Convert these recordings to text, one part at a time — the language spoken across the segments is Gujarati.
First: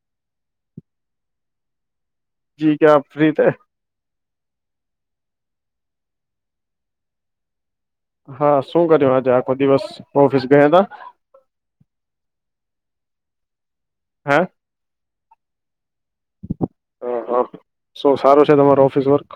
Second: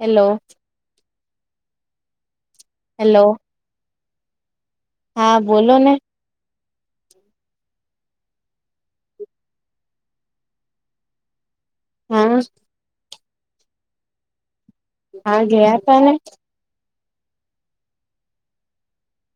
હેલો. જીજા આપ હેલો ફ્રી થાય. હા, બોલો ને. હા, શું કર્યું આજે આખો દિવસ ઓફિસ ગયા હતા. હા. હા. હા ગયા હતા ને. હ હ શ સારું છે તમારો ઓફિસ વર્ક.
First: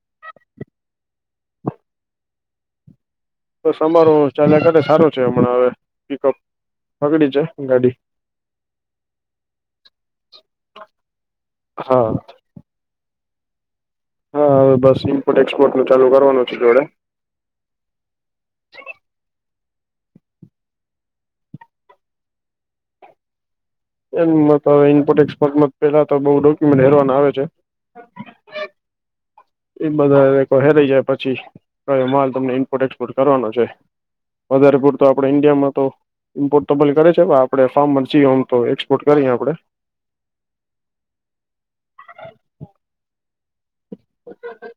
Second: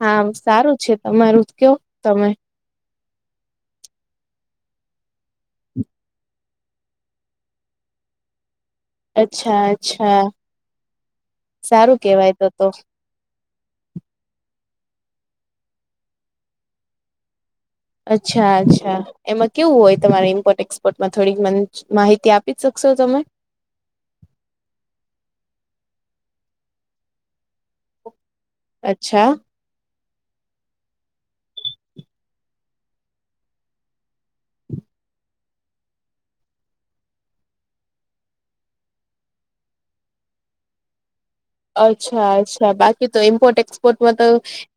હા, સારું છે. તમારું કેવુંક તમે? બસ અમારુ ચાલ્યા કર સારું છે હમણાં હવે પિકઅપ બગડી જાય ગાડી. અચ્છા અચ્છા સારું હા કેવાય તો તો. હા, હવે બસની ઇમ્પોર્ટ એક્સપોર્ટ નું ચાલુ કરવાનું છે જોડે. અચ્છા અચ્છા. એમાં કેવું હોય તમારે ઇમ્પોર્ટ એક્સપોર્ટમાં થોડીક માહિતી આપી શકશો તમે. એમ ઇનપોટ એક્સપર્ટમાં પેલા તો બઉુ ડોક્યુમેન્ટ હેરવાના આવે છે. અચ્છા. એ બધા રેકોર્ડ હેરાઈ જાય પછી માલ તમને ઇનપોર્ટ એક્સપોર્ટ કરવાનો છે. વધારે પૂરતો આપડે ઈન્ડિયામાં તો. ઇમ્પોર્ટ તમાને કરે છે આપણે ફાર્મમાં જઈ એમ તો એક્સપોર્ટ કરીએ આપેડે. અચ્છા અચ્છા બાકી તો ઇમ્પોર્ટ એક્સપોર્ટમાં તો.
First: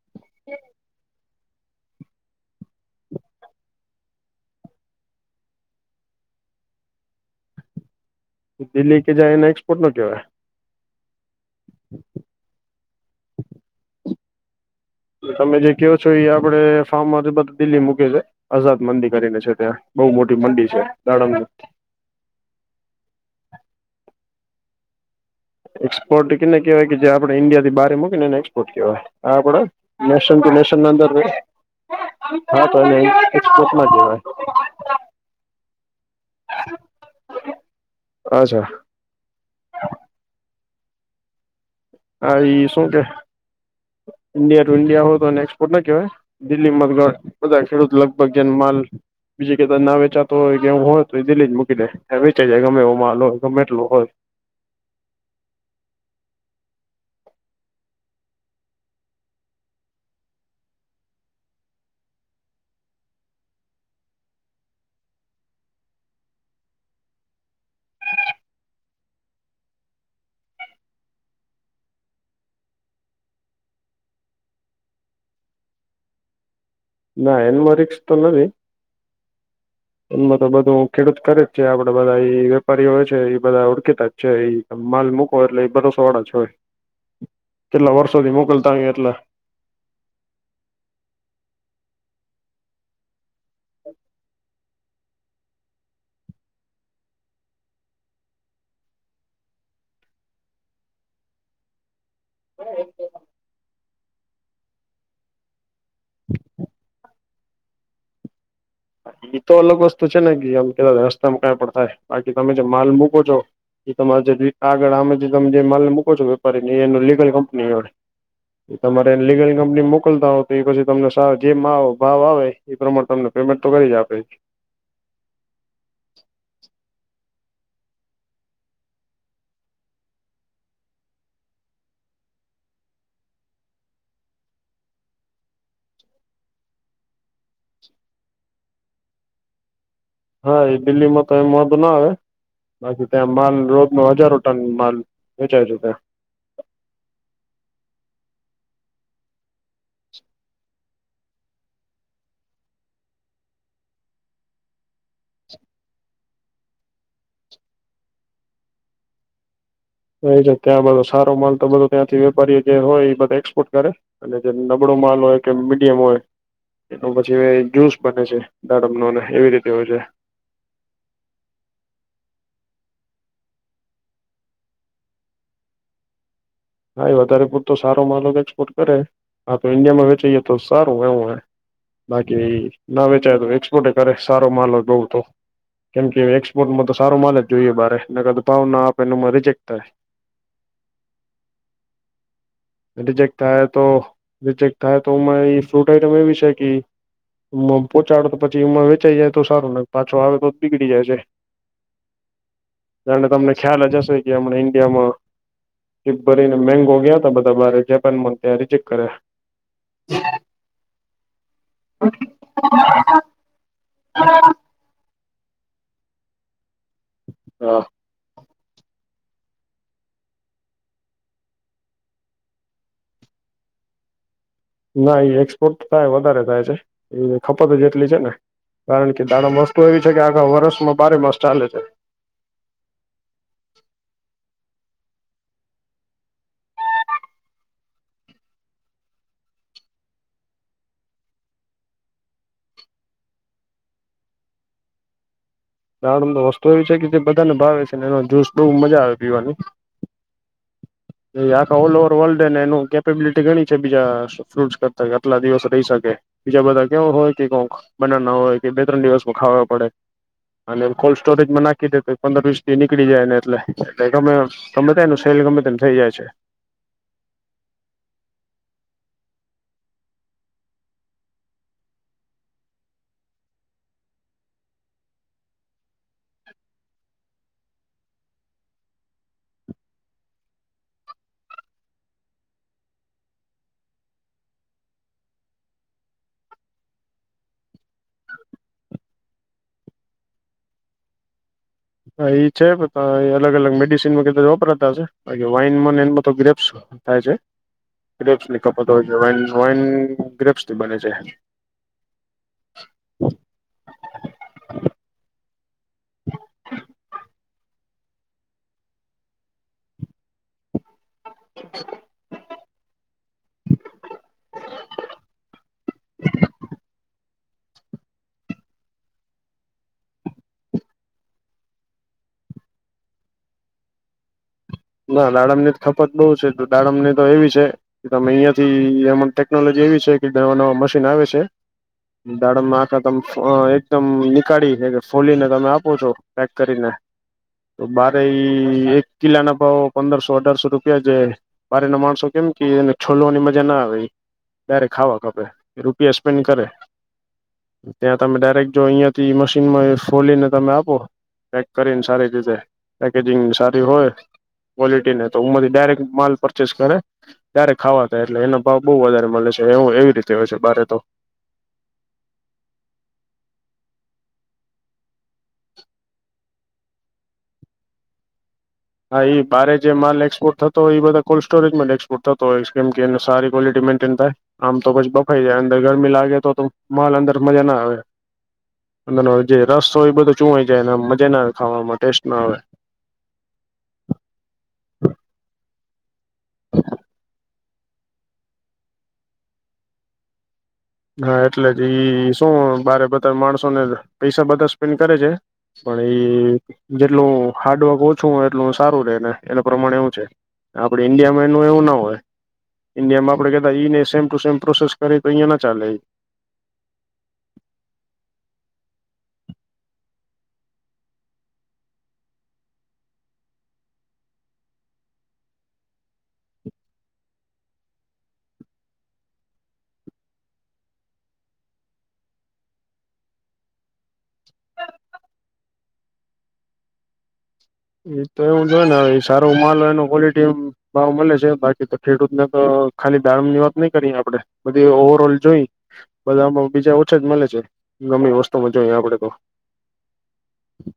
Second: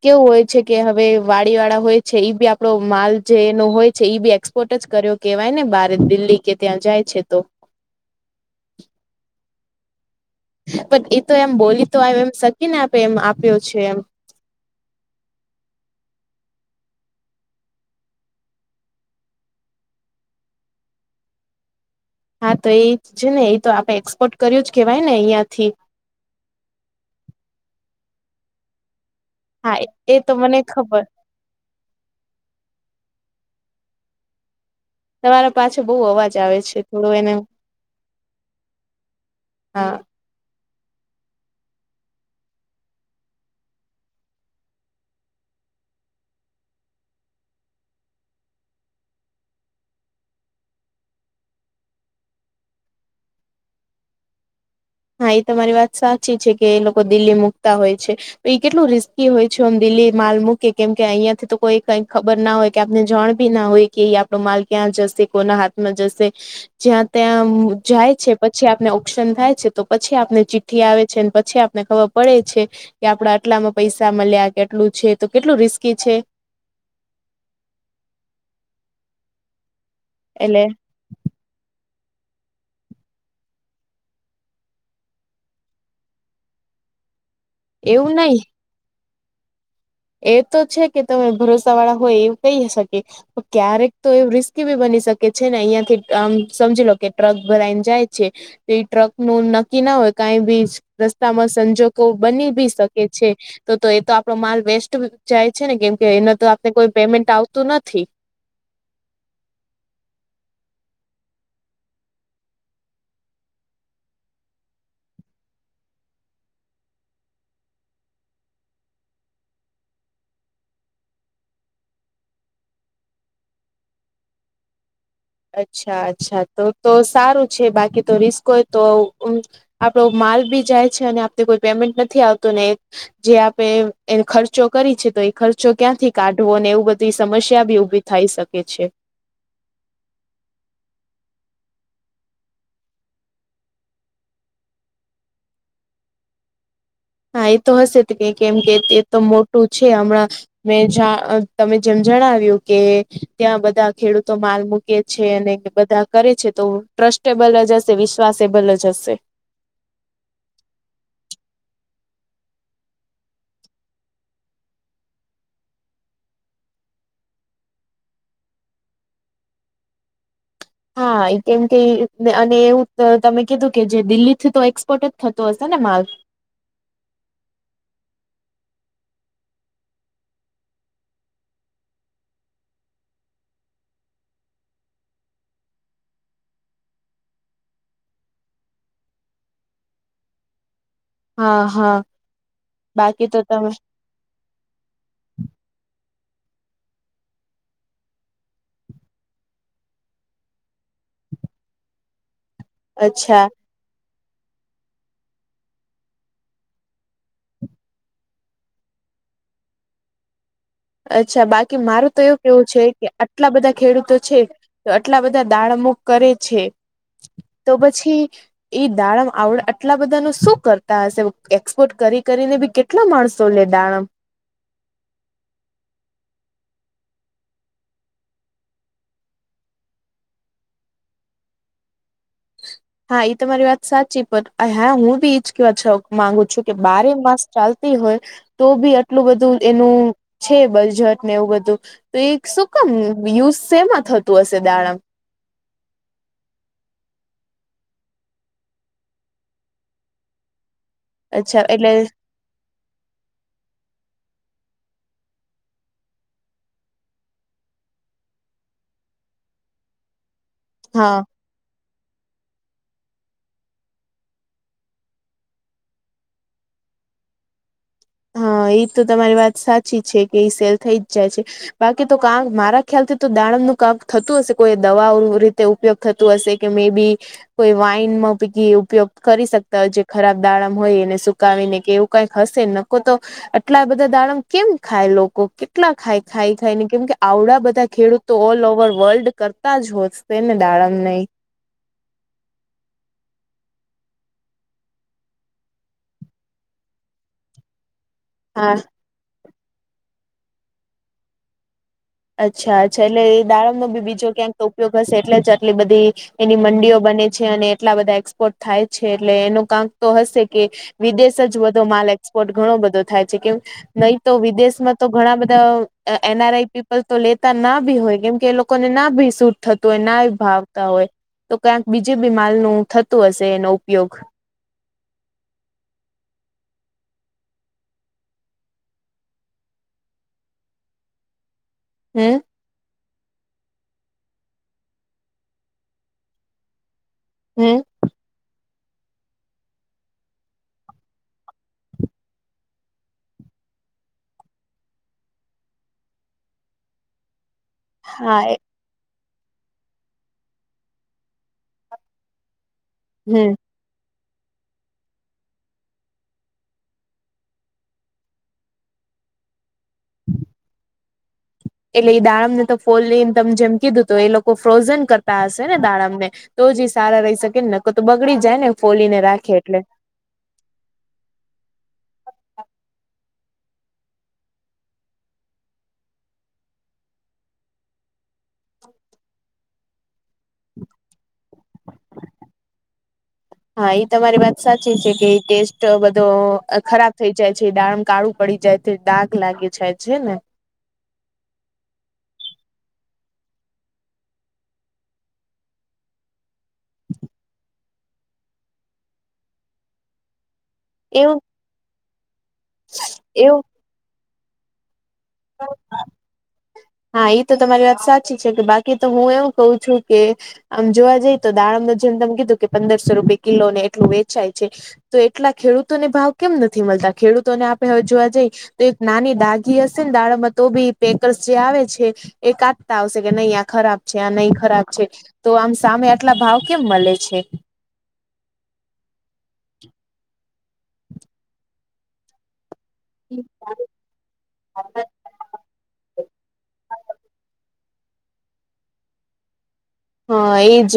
કેવું હોય છે કે હવે વાડી વાળા હોય છે ઈ બી આપડો માલ જેનો હોય છે ઈ બી એ કોટ જ કર્યો કેહેવાય ને બારે દિલ્હી કે ત્યાં જાય છે તો. દિલ્હી કે જાય ને એક્સપોર્ટ નો કેવાય. પણ એ તો એમ બોલી તો આવ એમ શકી ને આપે એમ આપ્યો છે એમ. તમે જે કહો છો એ આપડે ફાર્મમાંથી બધ દિલ્લી મૂકે છે. આઝાદ મંડી કરીને છે ત્યાં બહુ મોટી મંડી છે દાડંગની. હા, તો એ છે ને એ તો આપડે એક્સપોર્ટ કર્યું જ કેહેવાય ને અહિયાં થી. એક્સપોર્ટ કેને કવાય કે જે આપણે ઇન્ડિયા થી બારે મૂકીને એનેક્સપોર્ટ કહેવાય. હા, આપડે એ તો નેશન ટુ મને નેશન ના ખબર અંદર. હા, તો એને એક્સપોર્ટ ના કેવાય. તમારો પાછે બહુ અવાજ આવે છે થોડો એને અચ્છા હા. હા, એઈ શું કે? ઇન્ડ ટુ ઇન્ડિયા હો તો, એ એક્સપોર્ટ ના કેવાય. દિલ્હીમાં બધા ખેડૂત લગભગ જેનો માલ. બીજી કે ના વે હા, એ તમારી વાત સાચી છે કે, દિલ્હી મુકતા હોય છે. તો એ કેટલું રિસ્કી હોય છે, એમ દિલ્હી માલ મૂકતા હોય છે, કેમ કે અહિયાં થી તો કોઈ કઈ ખબર ના હોય. કે આપને જાણ ભી ના હોય કે, એ આપણો માલ ક્યાં જશે? કોના હાથમાં જશે? જ્યાં ત્યાં આમ જાય છે, પછી આપને ઓપ્શન થાય છે. તો પછી આપને ચિઠ્ઠી આવે છે, પછી આપને ખબર પડે છે. કે આપડા આટલામાં પૈસા મળ્યા કે, આટલું છે, તો કેટલું રિસ્કી છે. ના એનામાં રિકક્ષ તો નથી, એમાં તો એટલે બધું ખેડૂત કરે છે, આપડે બધા વેપારીઓ હોય છે, એ બધા ઓળખતા જ છે, એ માલ મુક એટલે એ ભરોસો વાળા છ હોય, કેટલા એવું વર્ષોથી નહી મોકલતા એટલે. એ તો છે કે, તમે ભરોસા વાળા હોય, એવું કહી શકી, ક્યારેક તો એવું રિસ્ બી બની શકે છે ને, અહિયાં થી આમ સમજી લો, કે ટ્રક ભરાઈને જાય છે. એ ટ્રક નું નક્કી ના હોય, કંઈ બી. રસ્તામાં સંજોગો બની ભી શકે છે, તો તો એ તો આપડો માલ વેસ્ટ જાય છે ને, કેમ કે એના તો આપને કોઈ પેમેન્ટ આવતું નથી. એઈ તો અલગ વસ્તુ છે ને, કે આમ કે રસ્તામાં કયા પણ થાય, બાકી તમે જે માલ મૂકો છો. એ તમા આગળ આમાં તમે જે માલ ને મૂકો છો, વેપારી ની એ લીગલ કંપની જોડે. તમારે લીગલ કંપની મોકલતા હોય, તો એ પછી તમને સાર જે ભાવ આવે એ પ્રમાણે તમને. પેમેન્ટ તો કરી જ આપે. અચ્છા, અચ્છા, તો તો સારું છે. બાકી તો રિસ્ક હોય તો. આપડો માલ બી જાય છે, અને આપને કોઈ પેમેન્ટ નથી આવતું ને. જે આપે એ ખર્ચો કરી છે, તો એ ખર્ચો ક્યાંથી કાઢવો ને, એવું બધી સમસ્યા બી ઉભી. થાય શકે છે. હા, એ દિલ્હીમાં તો એમ વાંધો ના આવે. બાકી ત્યાં માલ રોજ નો હજારો ટન માલ વેચાય છે, ત્યાં. હા, એ તો હશે કે, કેમ કે એ તો મોટું છે, હમણાં. મેં તમે જેમ જણાવ્યું કે, ત્યાં બધા ખેડૂતો માલ મુ છે. અને બધા કરે છે, તો ટ્રસ્ટેબલ જ હશે, વિશ્વાસેબલ જ હશે. એ ત્યાં બધો સારો માલ તો બધો ત્યાંથી વેપારીઓ જે હોય, એ બધા એક્સપોર્ટ કરે. અને જે નબળો માલ હોય કે, મીડિયમ હોય. એનો પછી જ્યુસ બને છે, દાડમનો ને એવી રીતે હોય છે. હા, એ કેમ કે, અને એવું તમે કીધું કે, જે દિલ્હી થી તો એક્સપોર્ટ જ થતો હશે ને માલ. હા, એ વધારે પૂરતો સારો માલ એક્સપોર્ટ કરે આપ, તો ઇન્ડિયામાં વેચીએ, તો સારું, એવું હ. બાકી ના વેચાય તો એક્સપોર્ટ કરે, સારો માલ હો બઉ તો. કેમ કે, એક્સપોર્ટમાં તો સાર માલ જ જોઈએ, બરેને કું ભાવ ના આપે, એનેમાં રિજેક થાય. હા, હા. બાકી રિજેક્ટ થાય, તમે તો રિજેક્ટ થાય તોરી ફ્રૂટ આઈટમ એવી છે કે પોહોચાડે, તો પછી એમાં વેચાઈ જાય, તો સારુંને, પાછો આવે, તો જ બીગળડી જાય છે. ત અચ્છા તમને ખ્યાલ જ હશે કે, હમણા ઈન્ડિયામાં. ભરીને મેંગો ગયા તા, બધા બરે જપ, ત્યાં રિજેક કર્યા. અચ્છા, બાકી મારું તો એવું કેવું છે કે, આટલા બધા ખેડૂતો છે. તો આટલા બધા દાળમુખ કરે છે, તો પછી ઈ દાડમ આવડે, આટલા બધા ન શું કરતા હશે? એક્સપોર્ટ કરી કરીને બી કેટ. કેટલા માણસો? લે દાડમ. ના એ એક્સપોર્ટ થાય વધારે થાય છે, એ ખપત જેટલી છે ને. કારણ કે દાણા મસ્ત એવી છે કે, આખા વર્ષમાં બારેમાસ ચાલે છે. હા, એ તો મારી વાત સાચી. પણ હા, હું બી જ કેવા માંગુ છું કે, બારેમાસ ચાલતી હોય. તો બી આટલું બધું એનું છે, બજટ ને, એવું બધું. તો એક શું કામ યુઝ સેમાં થતું હશે દાડમ દાડમ તો વસ્તુ એવી છે કે જે બધાને ભાવે છે એ જૂસ બહું મજા આવે પીવાની એ અચ્છા આ એટલે ઓલ ઓવર વર્લ્ડ ને કે બિલિટી ઘણી છે બીજા ફ્રૂટસ કરતા કે આટલા દિવસ રહી શકે બીજા બધા કેવા હોય કે કોક બધાના ના હોય કે બે ત્રણ દિવસમાં ખાવા પડે અને હા કોલ્ડ સ્ટોરેજમાં નાખી દે પંદર વીસ થી નીકળી જાય ને એટલે એટલે ગમે ગમે ત્યાં એનું સેલ ગમે તેને થઈ જાય છે. હા એ તો તમારી વાત સાચી છે કે એ સેલ થઈ જ જાય છે. બાકી તો કામ મારા ખ્યાલથી તો દાળમનું કામ થતું હશે કોઈ દવાઓ રીતે ઉપયોગ થતું હશે કે મે બી કોઈ વાઈનમાં પૈકી ઉપયોગ કરી શકતા હોય જે ખરાબ દાળમ હોય એને શુ કાવીને કે એવું કઈક હશે નકકો તો આટલા બધા દાડમ કેમ ખાય લોકો કેટલા ખાય ખાઈ ખાયને કેમ કે આવડા બધા ખેડૂત તો ઓલ ઓવર વર્લ્ડ કરતા જ હોશે ને દાડમ ને ઈ હા છે એ અલગ અલગ મેડિસિનમાં કદાચ વપરાતા હશે વાઈન એમાં ગ્રેપ્સ થાય છે ગ્રેપ્સ ની હા ખપત હોય છે વાઇન ગ્રેપ્સ ની બને છે. અચ્છા અચ્છા એટલે એ દાળમ નો બી બીજો ક્યાંક ઉપયોગ હશે એટલે જ આટલી બધી એની મંડીઓ બને છે અને એટલા બધા એક્સપોર્ટ થાય છે એટલે એનો કાંક તો હશે કે વિદેશ જ બધો માલ એક્સપોર્ટ ઘણો બધો થાય છે કેમ નહી તો વિદેશમાં તો ઘણા બધા એનઆરઆઈપી તો લેતા ના ભી હોય કેમ કે એ લોકોને ના ભી સૂટ થતું હોય ના ભાવતા હોય તો ક્યાંક બીજી બી માલ નું થતું હશે એનો ઉપયોગ ના દાડમ ની ખપત બહુ છે દાડમ ને તો એવી છે તમે અહિયાં થી એમ ટેકનોલોજી એવી છે કે નવા નવા મશીન આવે છે હમ દાડણમાં તમ એકદમ નીકાળી ફોલીને તમે આપોતો પેક કરીને હમ તો બારે એક કિલાના તો પંદરસો અઢારસો રૂપિયા છે બારે ના માણસો કેમ કેને છોલવાની મજા ના આવી ત્યારે ખાવા ખપે રૂપિયા સ્પેન્ડ કરે ત્યાં તમે હા ડાયરેક્ટ જો અહીયાંથી મશીનમાં ફોલીને તમે આપો પેક કરીને સારી રીતે પેકેજિંગ હમ સારી હોય ક્વોલિટી ને તો ઉમાંથી ડાયરેક્ટ માલ પરચેસ કરે ત્યારે ખાવા થાય એટલે એનો ભાવ બહુ વધારે મળે છે એવું એવી રીતે હોય છે બારે તો એટલે એ દાડમ ને તો ફોલી ને તમ જેમ કીધું તો એ લોકો ફ્રોઝન કરતા હશે ને દાડમ ને તો જ સારા રહી શકે ને નકતો બગડી જાય ને ફોલીને હા એ રાખે બારે એટલે જે માલ એક્સપોર્ટ થતો તો એ બધા કોલ્ડ સ્ટોરેજમાં ડેક્સપોર્ટ થતો હોય કેમ એને સારી ક્વલિટી મેઇન્ટેન થાય આમ તો પછ બફાઈ જાય અંદર ગરમી લાગે તો તો માલ અંદર મજા ના આવે અંદરનો જે રસ હોય એ બધો ચુવાઈ જાય અને મજા ના આવે ખાવામાં ટેસ્ટ ના આવે હા એ તમારી વાત સાચી છે કે ટેસ્ટ બધો ખરાબ થઈ જાય છે દાડમ કાળુ પડી જાય છે દાગ લાગે જાય છે ને હા એટલે જ ઈ શું બારે બધા માણસોને પૈસા બધા સ્પેન્ડ કરે છે. પણ એ જેટલું હાર્ડવર્ક ઓછું હોય એટલું સારું રે ને એના પ્રમાણે એવું છે. આપડે ઈન્ડિયા માં એનું એવું ના હોય ઈન્ડિયા માં આપડે એવું કેતા ઈને સેમ ટુ સેમ પ્રોસેસ કરી તો અયા ચાલે હા એ તો તમારી વાત સાચી છે કે બાકી તો હું એવું કઉ છું કે આમ જોવા જઈએ તો દારમ ને જેમ તમે કીધું કે પંદરસો રૂપે કિલો ને એટલું વેચાય છે. તો એટલા ખેડૂતોને ભાવ કેમ નથી મળતા ખેડૂતોને આપે હવે જોવા જઈ તો એક નાની દાગી હશે ને દાળમાં તો બી પેકર જે આવે છે એ કાટતા આવશે કે નહી આ ખરાબ છે આ નહી ખરાબ છે. તો આમ સામે આટલા ભાવ કેમ મળે છે? એ તો એવું જોય ને સારો માલ એનું ક્વોલિટી ભાવ મળે છે બાકી તો ખેડૂતને તો ખાલી દાારમ ની વાત નઈ કરી આપડે બધી ઓવર ઓલ જોઈ બધા આમાં બીજા ઓછા જ મળે છે ગમે વસ્તુમાં જોઈએ આપડે તો હા એજ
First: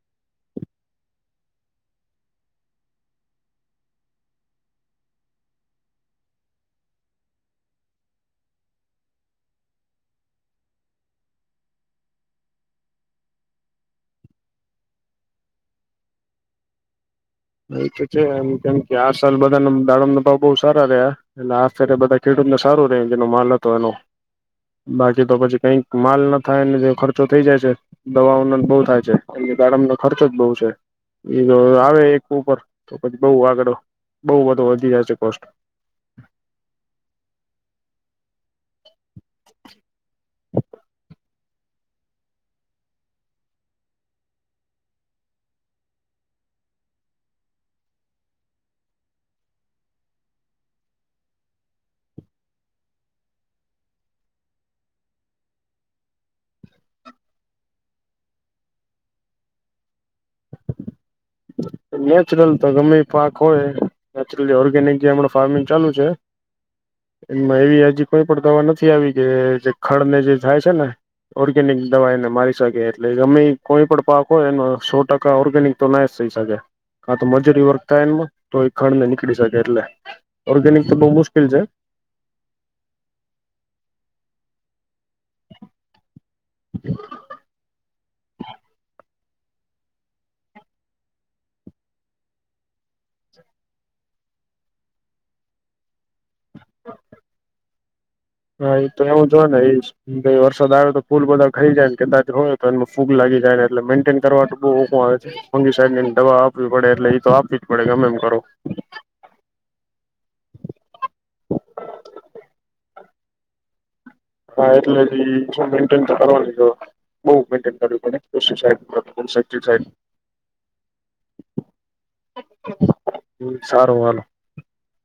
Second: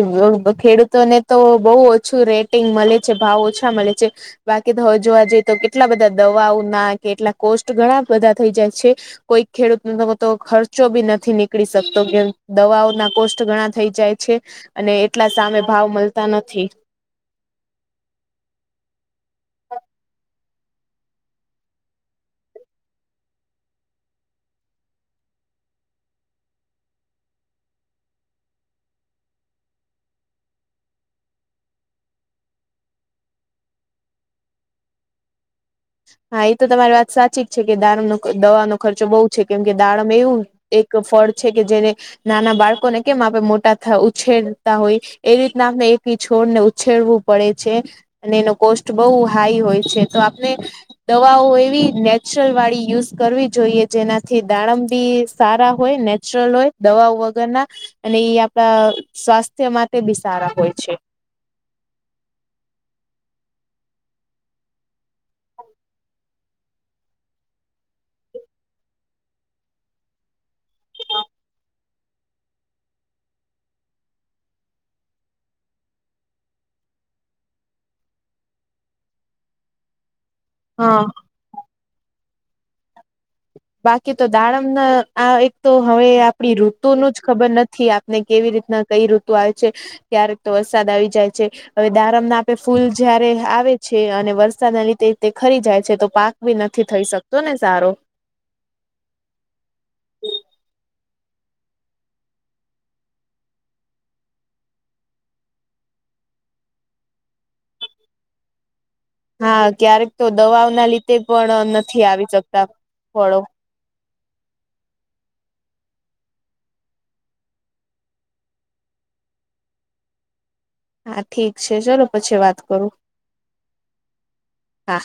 ખેડૂતોને તો બહુ ઓછું રેટિંગ મળે છે ભાવ ઓછા મળે છે બાકી તો હવે જોવા જઈએ તો કેટલા બધા દવાઓ ના કેટલા કોષ ઘણા બધા થઈ જાય છે કોઈ ખેડૂત ન ખર્ચો બી નથી નીકળી શકતો કે દવાઓ ના કોષ ઘણા થઈ જાય છે અને એટલા સામે ભાવ મળતા નથી એ તો છે એમ કેમ કે આ સાલ બધા ના દાડમના ભાવ બહ સારા રહ્યા એટલે આ ફેરે બધા ખેડૂત ને સારું રે જેનો માલ હતો એનો બાકી તો પછી કઈક માલ નો થાયને જે ખર્ચો થઈ જાય છે દવાઓના બો થાય છે અને ગાડમનો ખર્ચો જ બો છે એ જો આવે એક [unintelligible] પછી બો આગળ બો બધો વધી જશે કોસ્ટ હા એ તો તમારી વાત સાચી જ છે કે દાારમનો દવાનો ખર્ચો બો છે કેમ કે દારમ એવું એક ફળ છે કે જેને નાના બાળકોને કેમ આપે મોટા થ ઉછેરતા હોય એ રીતના આપમને એકી છોડને ઉછેરવું પડે છે અને એનો કોસ્ટ બો હાઈ હોય છે તો આપને દવાઓ એવી નેચરલ વાળી યુઝ કરવી જોઈએ જેનાથી દાડમ બી સારા હોય ને [unintelligible] હોય દવા વગરના અને આપડા સ્વાસ્થ્ય માટે બી સારા હોય છે [inaudible] નેચરલ તો ગમે પાક હોય નેચરલી ઓર્ગેનિક જેમ ફાર્મિંગ ચાલુ છે એમાં એવી હજી કોઈ પણ દવા નથી આવી કે જે ખડ ને જે થાય છે ને ઓર્ગેનિક દવા એને મારી શકે એટલે ગમે કોઈ પણ પાક હોય એનો સો ટ ઓર્ગેનિક તો ના સઈ શકે કાતો મજૂરી વર્તા તો ખંડ ને નીકળી શકે એટલે ઓર્ગેનિક તો હા બો મુશ્કેલ છે બાકી તો દાડમ ના આ એક તો હવે આપણી ઋતુ નુ જ ખબર નથી ને કેવી રીતના કઈ ઋતુ આવે છે ક્યારેક તો વરસાદ આવી જાય છે હવે દારમ ના આપે ફૂલ જયારે આવે છે અને વરસાદના લીધે તે ખરી જાય છે તો પાક વિ નથી થઈ શકતો ને સારો હા એ તો એવું જો ને એ ભાઈ વરસાદ આવયો તો ફૂલ બધા ખાઈ જાય ને કદાચ હોય તો એ ફૂગ લાગી જાય ને એટલે મેઇન્ટેન કરવાનું બો ઓ આવે છે ફંગી સાહેબ ની દવા આપવી પડે એટલે ઈ તો આપવી જ પડે ગમે એમ કરો હા ક્યારેક તો દવાઓ ના લીધે પણ નથી આવી શકતા ફળો હા એટલે ઈ મેન્ટેન તો કરવાની જો બો [unintelligible] હા ઠીક છે ચલો પછી વાત કરું સારું હાલ હા